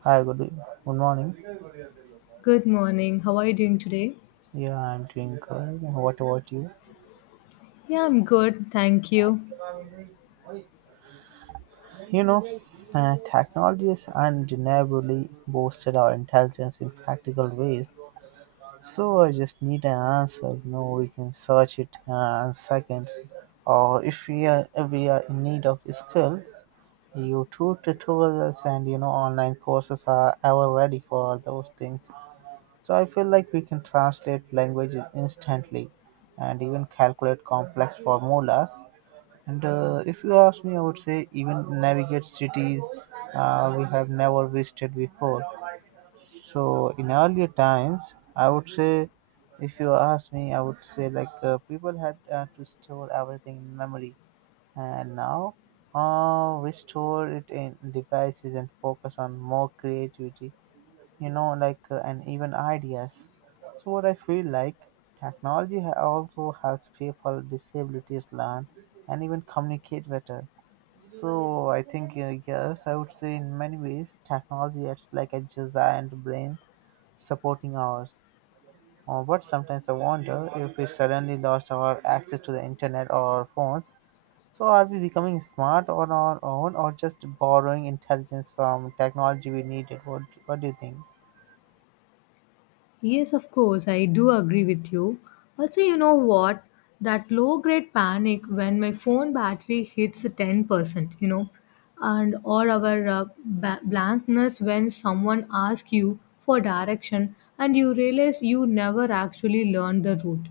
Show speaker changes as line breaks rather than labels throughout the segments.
Hi, good morning.
Good morning. How are you doing today?
Yeah, I'm doing good. What about you?
Yeah, I'm good. Thank you.
You know, Technology has undeniably boosted our intelligence in practical ways. So I just need an answer. We can search it in seconds, or if we are in need of skills, YouTube tutorials and online courses are ever ready for those things. So I feel like we can translate languages instantly and even calculate complex formulas. And if you ask me, I would say even navigate cities we have never visited before. So in earlier times, I would say, if you ask me, I would say like people had to store everything in memory, and now we store it in devices and focus on more creativity like and even ideas. So what I feel like, technology also helps people with disabilities learn and even communicate better. So I think yes, I would say in many ways technology acts like a giant brains supporting ours. But sometimes I wonder, if we suddenly lost our access to the internet or our phones, so are we becoming smart on our own or just borrowing intelligence from technology we needed. What do you think?
Yes, of course. I do agree with you. Also, you know what? That low grade panic when my phone battery hits 10%, you know, and or our blankness when someone asks you for direction and you realize you never actually learned the route.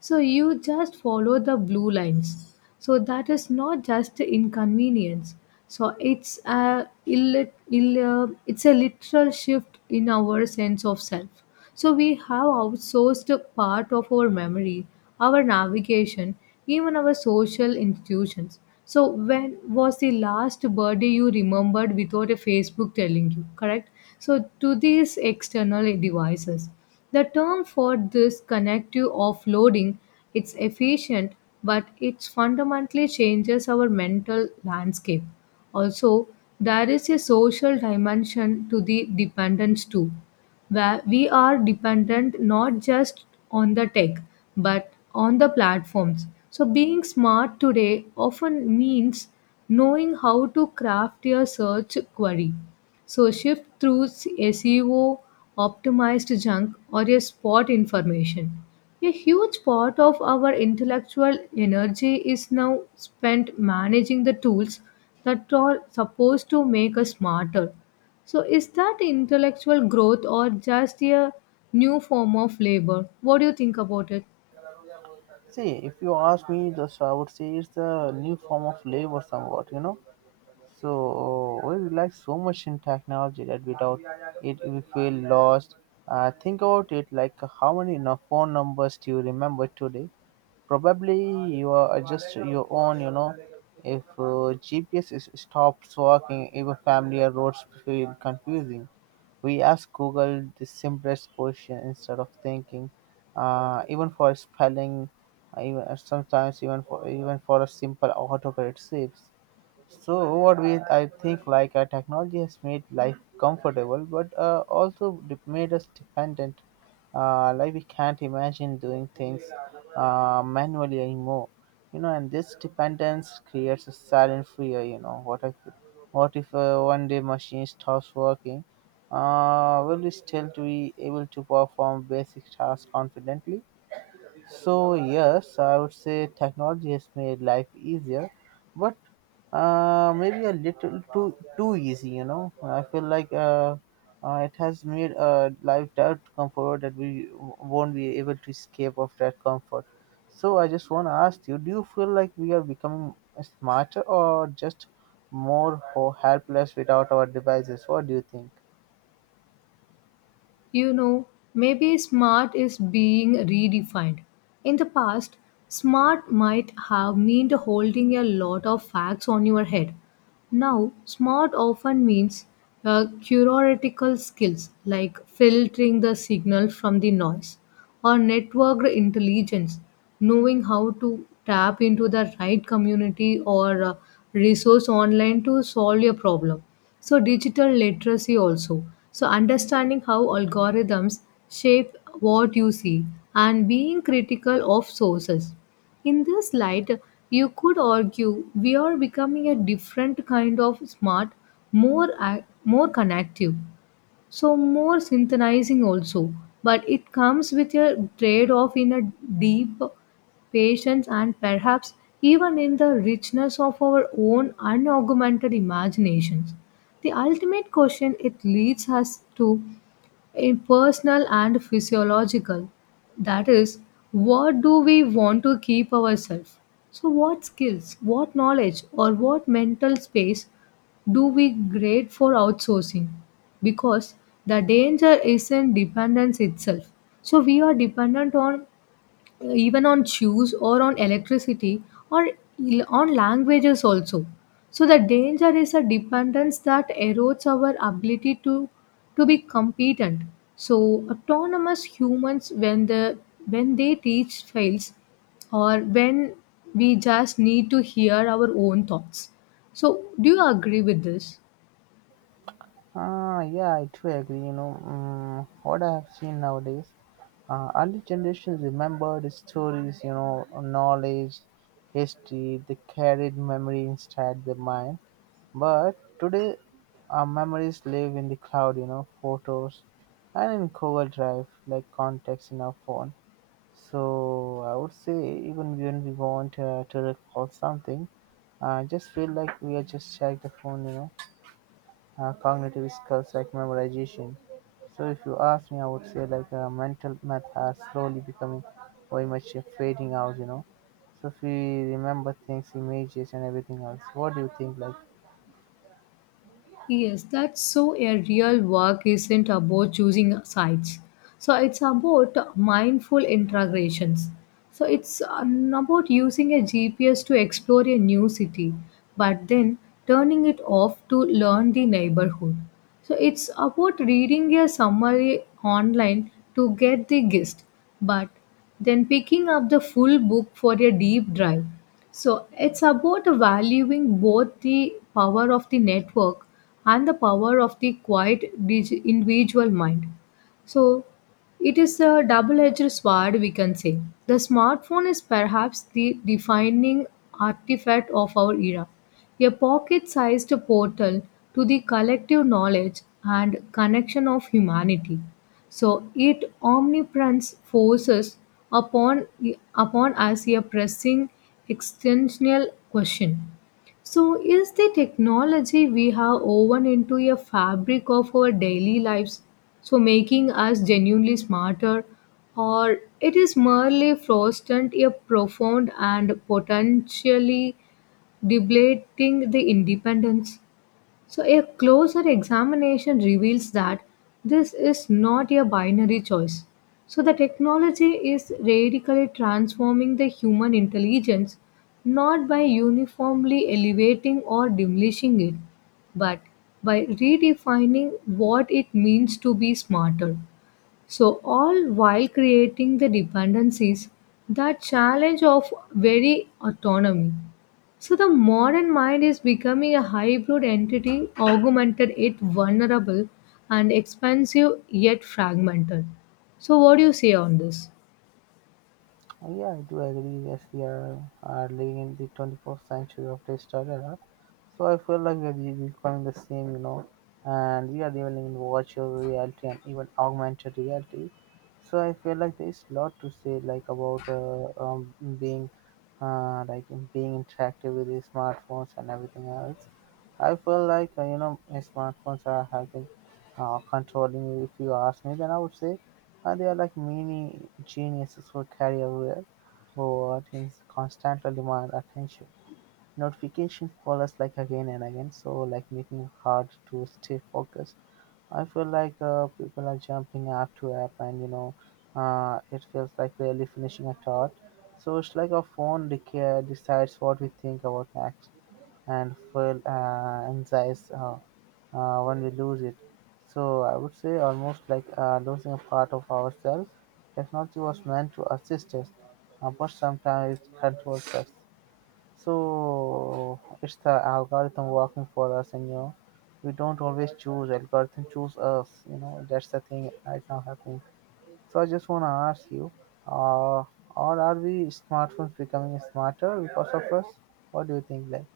So you just follow the blue lines. So that is not just inconvenience. So it's a it's a literal shift in our sense of self. So we have outsourced a part of our memory, our navigation, even our social institutions. So when was the last birthday you remembered without a Facebook telling you, correct? So to these external devices. The term for this connective offloading, it's efficient, but it fundamentally changes our mental landscape. Also, there is a social dimension to the dependence too, where we are dependent not just on the tech, but on the platforms. So being smart today often means knowing how to craft your search query, so shift through SEO optimized junk or a spot information. A huge part of our intellectual energy is now spent managing the tools that are supposed to make us smarter. So is that intellectual growth or just a new form of labor? What do you think about it?
See, if you ask me, just I would say it's a new form of labor, somewhat. So we rely so much in technology that without it we feel lost. Think about it, like how many phone numbers do you remember today? Probably you are just your own. If GPS is stops working, even familiar roads feel confusing. We ask Google the simplest question instead of thinking even for spelling. Sometimes even for a simple autocorrect saves. So overall, I think like technology has made life comfortable, but also made us dependent. Like we can't imagine doing things manually anymore. And this dependence creates a silent fear. What if one day machine stops working? Will we still be able to perform basic tasks confidently? So yes, I would say technology has made life easier, but maybe a little too easy. I feel like it has made life that comfort that we won't be able to escape of that comfort. So I just want to ask you: do you feel like we are becoming smarter or just more helpless without our devices? What do you think?
You know, maybe smart is being redefined. In the past, smart might have meant holding a lot of facts on your head. Now, smart often means theoretical skills like filtering the signal from the noise, or network intelligence, knowing how to tap into the right community or resource online to solve your problem. So, digital literacy also. So, understanding how algorithms shape what you see and being critical of sources. In this light, you could argue we are becoming a different kind of smart, more connective, so more synthesizing also. But it comes with a trade-off in a deep patience and perhaps even in the richness of our own unaugmented imaginations. The ultimate question it leads us to in personal and physiological. That is, what do we want to keep ourselves? So, what skills, what knowledge, or what mental space do we grade for outsourcing? Because the danger isn't dependence itself. So, we are dependent on even on shoes, or on electricity, or on languages also. So the danger is a dependence that erodes our ability to be competent, so autonomous humans when the when they teach fails, or when we just need to hear our own thoughts. So do you agree with this?
Ah, yeah, I do agree. What I have seen nowadays, early generations remembered stories, knowledge, history, they carried memory inside their mind. But today, our memories live in the cloud, photos and in Google Drive, like contacts in our phone. So I would say, even when we want to recall something, I just feel like we are just check the phone, cognitive skills like memorization. So if you ask me, I would say like mental math has slowly becoming very much fading out. So if we remember things, images and everything else, what do you think? Like,
Yes, that's so a real work isn't about choosing sides. So it's about mindful integrations. So it's about using a GPS to explore a new city, but then turning it off to learn the neighborhood. So it's about reading a summary online to get the gist, but then picking up the full book for a deep drive. So it's about valuing both the power of the network and the power of the individual mind. So it is a double edged sword, we can say. The smartphone is perhaps the defining artifact of our era, a pocket sized portal to the collective knowledge and connection of humanity. So it omnipresence forces upon, upon us a pressing existential question. So, is the technology we have woven into a fabric of our daily lives, so making us genuinely smarter, or it is merely fostering a profound and potentially debilitating the independence? So, a closer examination reveals that this is not a binary choice. So, the technology is radically transforming the human intelligence not by uniformly elevating or diminishing it, but by redefining what it means to be smarter. So, all while creating the dependencies that challenge of very autonomy. So, the modern mind is becoming a hybrid entity, augmented yet vulnerable, and expansive yet fragmented. So, what do you say on this?
oh, yeah, I do agree. Yes, we are living in the 21st century of digital era. So I feel like we are becoming the same, and we are living in virtual reality and even augmented reality. So I feel like there is a lot to say, like about being like in being interactive with the smartphones and everything else. I feel like smartphones are helping controlling you. If you ask me, then I would say they are like mini geniuses for career where but is constantly demand attention. Notification call us like again and again, so like making it hard to stay focused. I feel like people are jumping app to app, and it feels like rarely finishing a thought. So it's like our phone decides what we think about next, and feel anxious when we lose it. So I would say almost like losing a part of ourselves. Technology was meant to assist us, but sometimes it controls us. So it's the algorithm working for us, and we don't always choose algorithm choose us. That's the thing right now happening. So I just wanna ask you, uh, or are we smartphones becoming smarter because of us? What do you think? Like,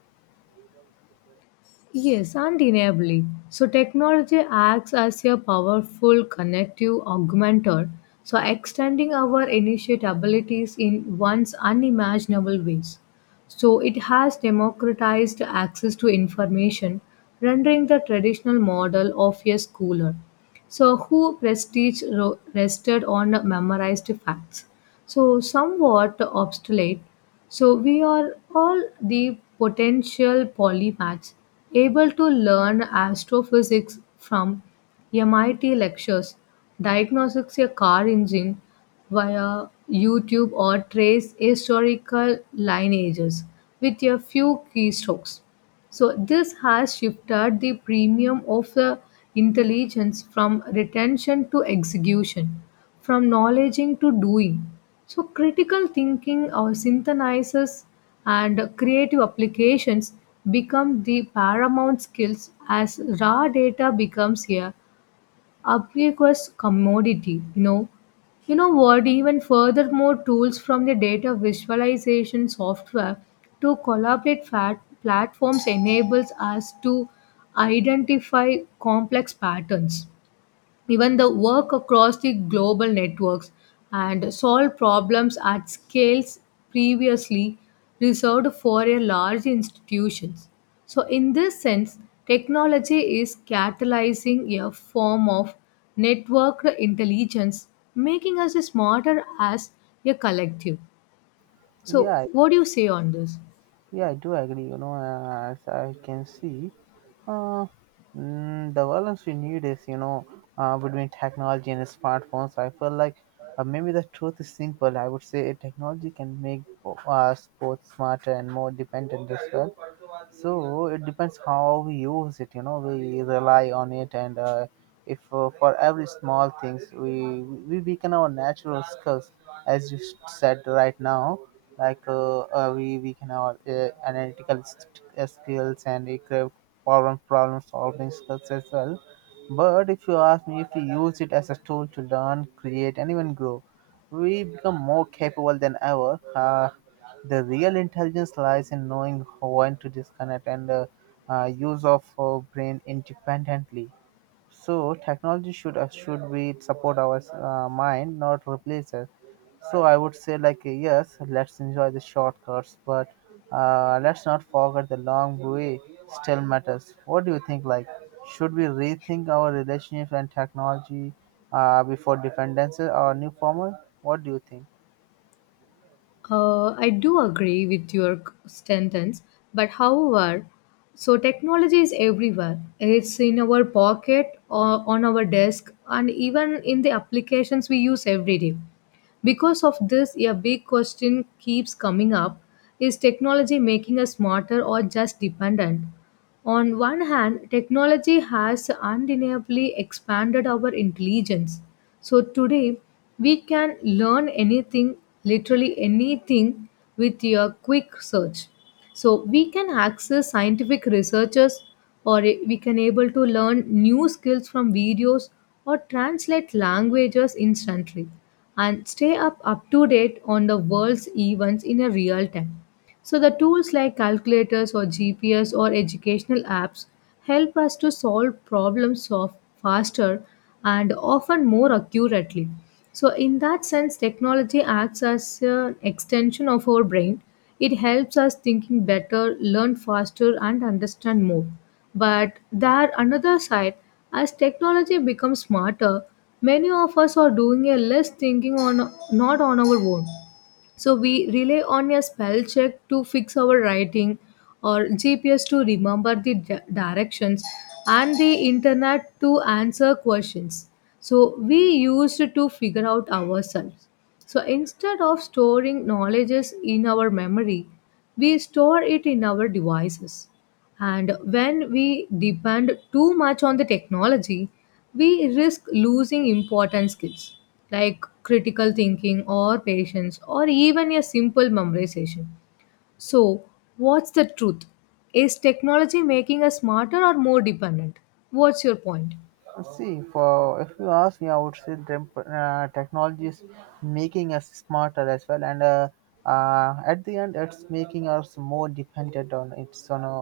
Yes, undeniably. So technology acts as a powerful connective augmenter, so extending our initiate abilities in once unimaginable ways. So it has democratized access to information, rendering the traditional model of a schooler so, who prestige rested on memorized facts? So, somewhat obsolete. So, we are all the potential polymaths able to learn astrophysics from MIT lectures, diagnostics a car engine via YouTube, or trace historical lineages with a few keystrokes. So this has shifted the premium of the intelligence from retention to execution, from knowledging to doing. So critical thinking or synthesizes and creative applications become the paramount skills as raw data becomes a ubiquitous commodity. You know what? Even furthermore, tools from the data visualization software to collaborate fat platforms enables us to identify complex patterns, even the work across the global networks and solve problems at scales previously reserved for a large institutions. So in this sense, technology is catalyzing a form of networked intelligence, making us smarter as a collective. So
yeah,
what do you say on this?
I do agree. As I can see, Uh, the balance we need is, between technology and smartphones. So I feel like maybe the truth is simple. I would say technology can make us both smarter and more dependent as well. So it depends how we use it. We rely on it, and if for every small things we weaken our natural skills as you said right now, like we can have analytical skills and it can problem solving skills as well. But if you ask me, if we use it as a tool to learn, create, and even grow, we become more capable than ever. The real intelligence lies in knowing when to disconnect and use of brain independently. So technology should be support our mind, not replace it. So I would say like yes, let's enjoy the shortcuts, but let's not forget the long way still matters. What do you think? Like, should we rethink our relationships and technology before dependency or new formal? What do you think?
I do agree with your sentence, but however, so technology is everywhere. It's in our pocket, or on our desk, and even in the applications we use every day. Because of this, a big question keeps coming up: Is technology making us smarter or just dependent? On one hand, technology has undeniably expanded our intelligence. So today, we can learn anything, literally anything, with a quick search. So we can access scientific researchers, or we can able to learn new skills from videos or translate languages instantly, and stay up to date on the world's events in a real time. So, the tools like calculators or GPS or educational apps help us to solve problems of faster and often more accurately. So, in that sense, technology acts as an extension of our brain. It helps us thinking better, learn faster, and understand more. But there, another side, as technology becomes smarter, many of us are doing a less thinking on not on our own. So we rely on a spell check to fix our writing or GPS to remember the directions and the internet to answer questions. So we used to figure out ourselves. So instead of storing knowledges in our memory, we store it in our devices. And when we depend too much on the technology, we risk losing important skills like critical thinking or patience or even a simple memorization. So, what's the truth? Is technology making us smarter or more dependent? What's your point?
See, for if you ask me, I would say technology is making us smarter as well, and at the end, it's making us more dependent on it's on a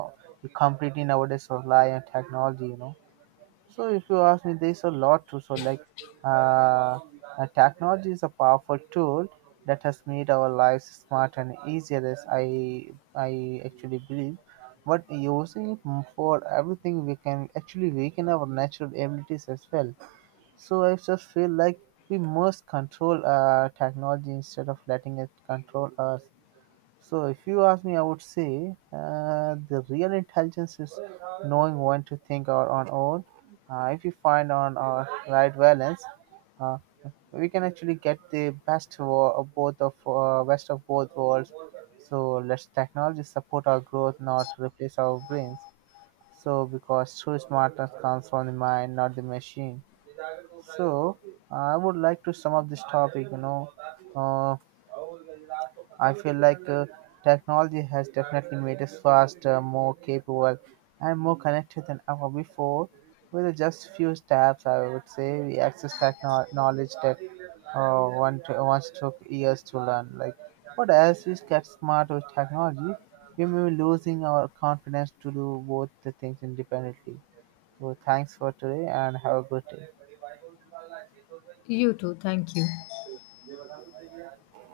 we completely nowadays rely on technology. So if you ask me, there's a lot to so like uh, technology is a powerful tool that has made our lives smart and easier as I actually believe. But using it for everything we can actually weaken our natural abilities as well. So I just feel like we must control technology instead of letting it control us. So, if you ask me, I would say the real intelligence is knowing when to think our on own. If we find on our right balance, uh, we can actually get the best of both worlds. So let's technology support our growth, not replace our brains. So because true smartness comes from the mind, not the machine. So I would like to sum up this topic. Uh, I feel like technology has definitely made us faster, more capable, and more connected than ever before. With just few steps, I would say we access knowledge that once took years to learn. Like, but as we get smart with technology, we may be losing our confidence to do both the things independently. So thanks for today and have a good day.
You too. Thank you.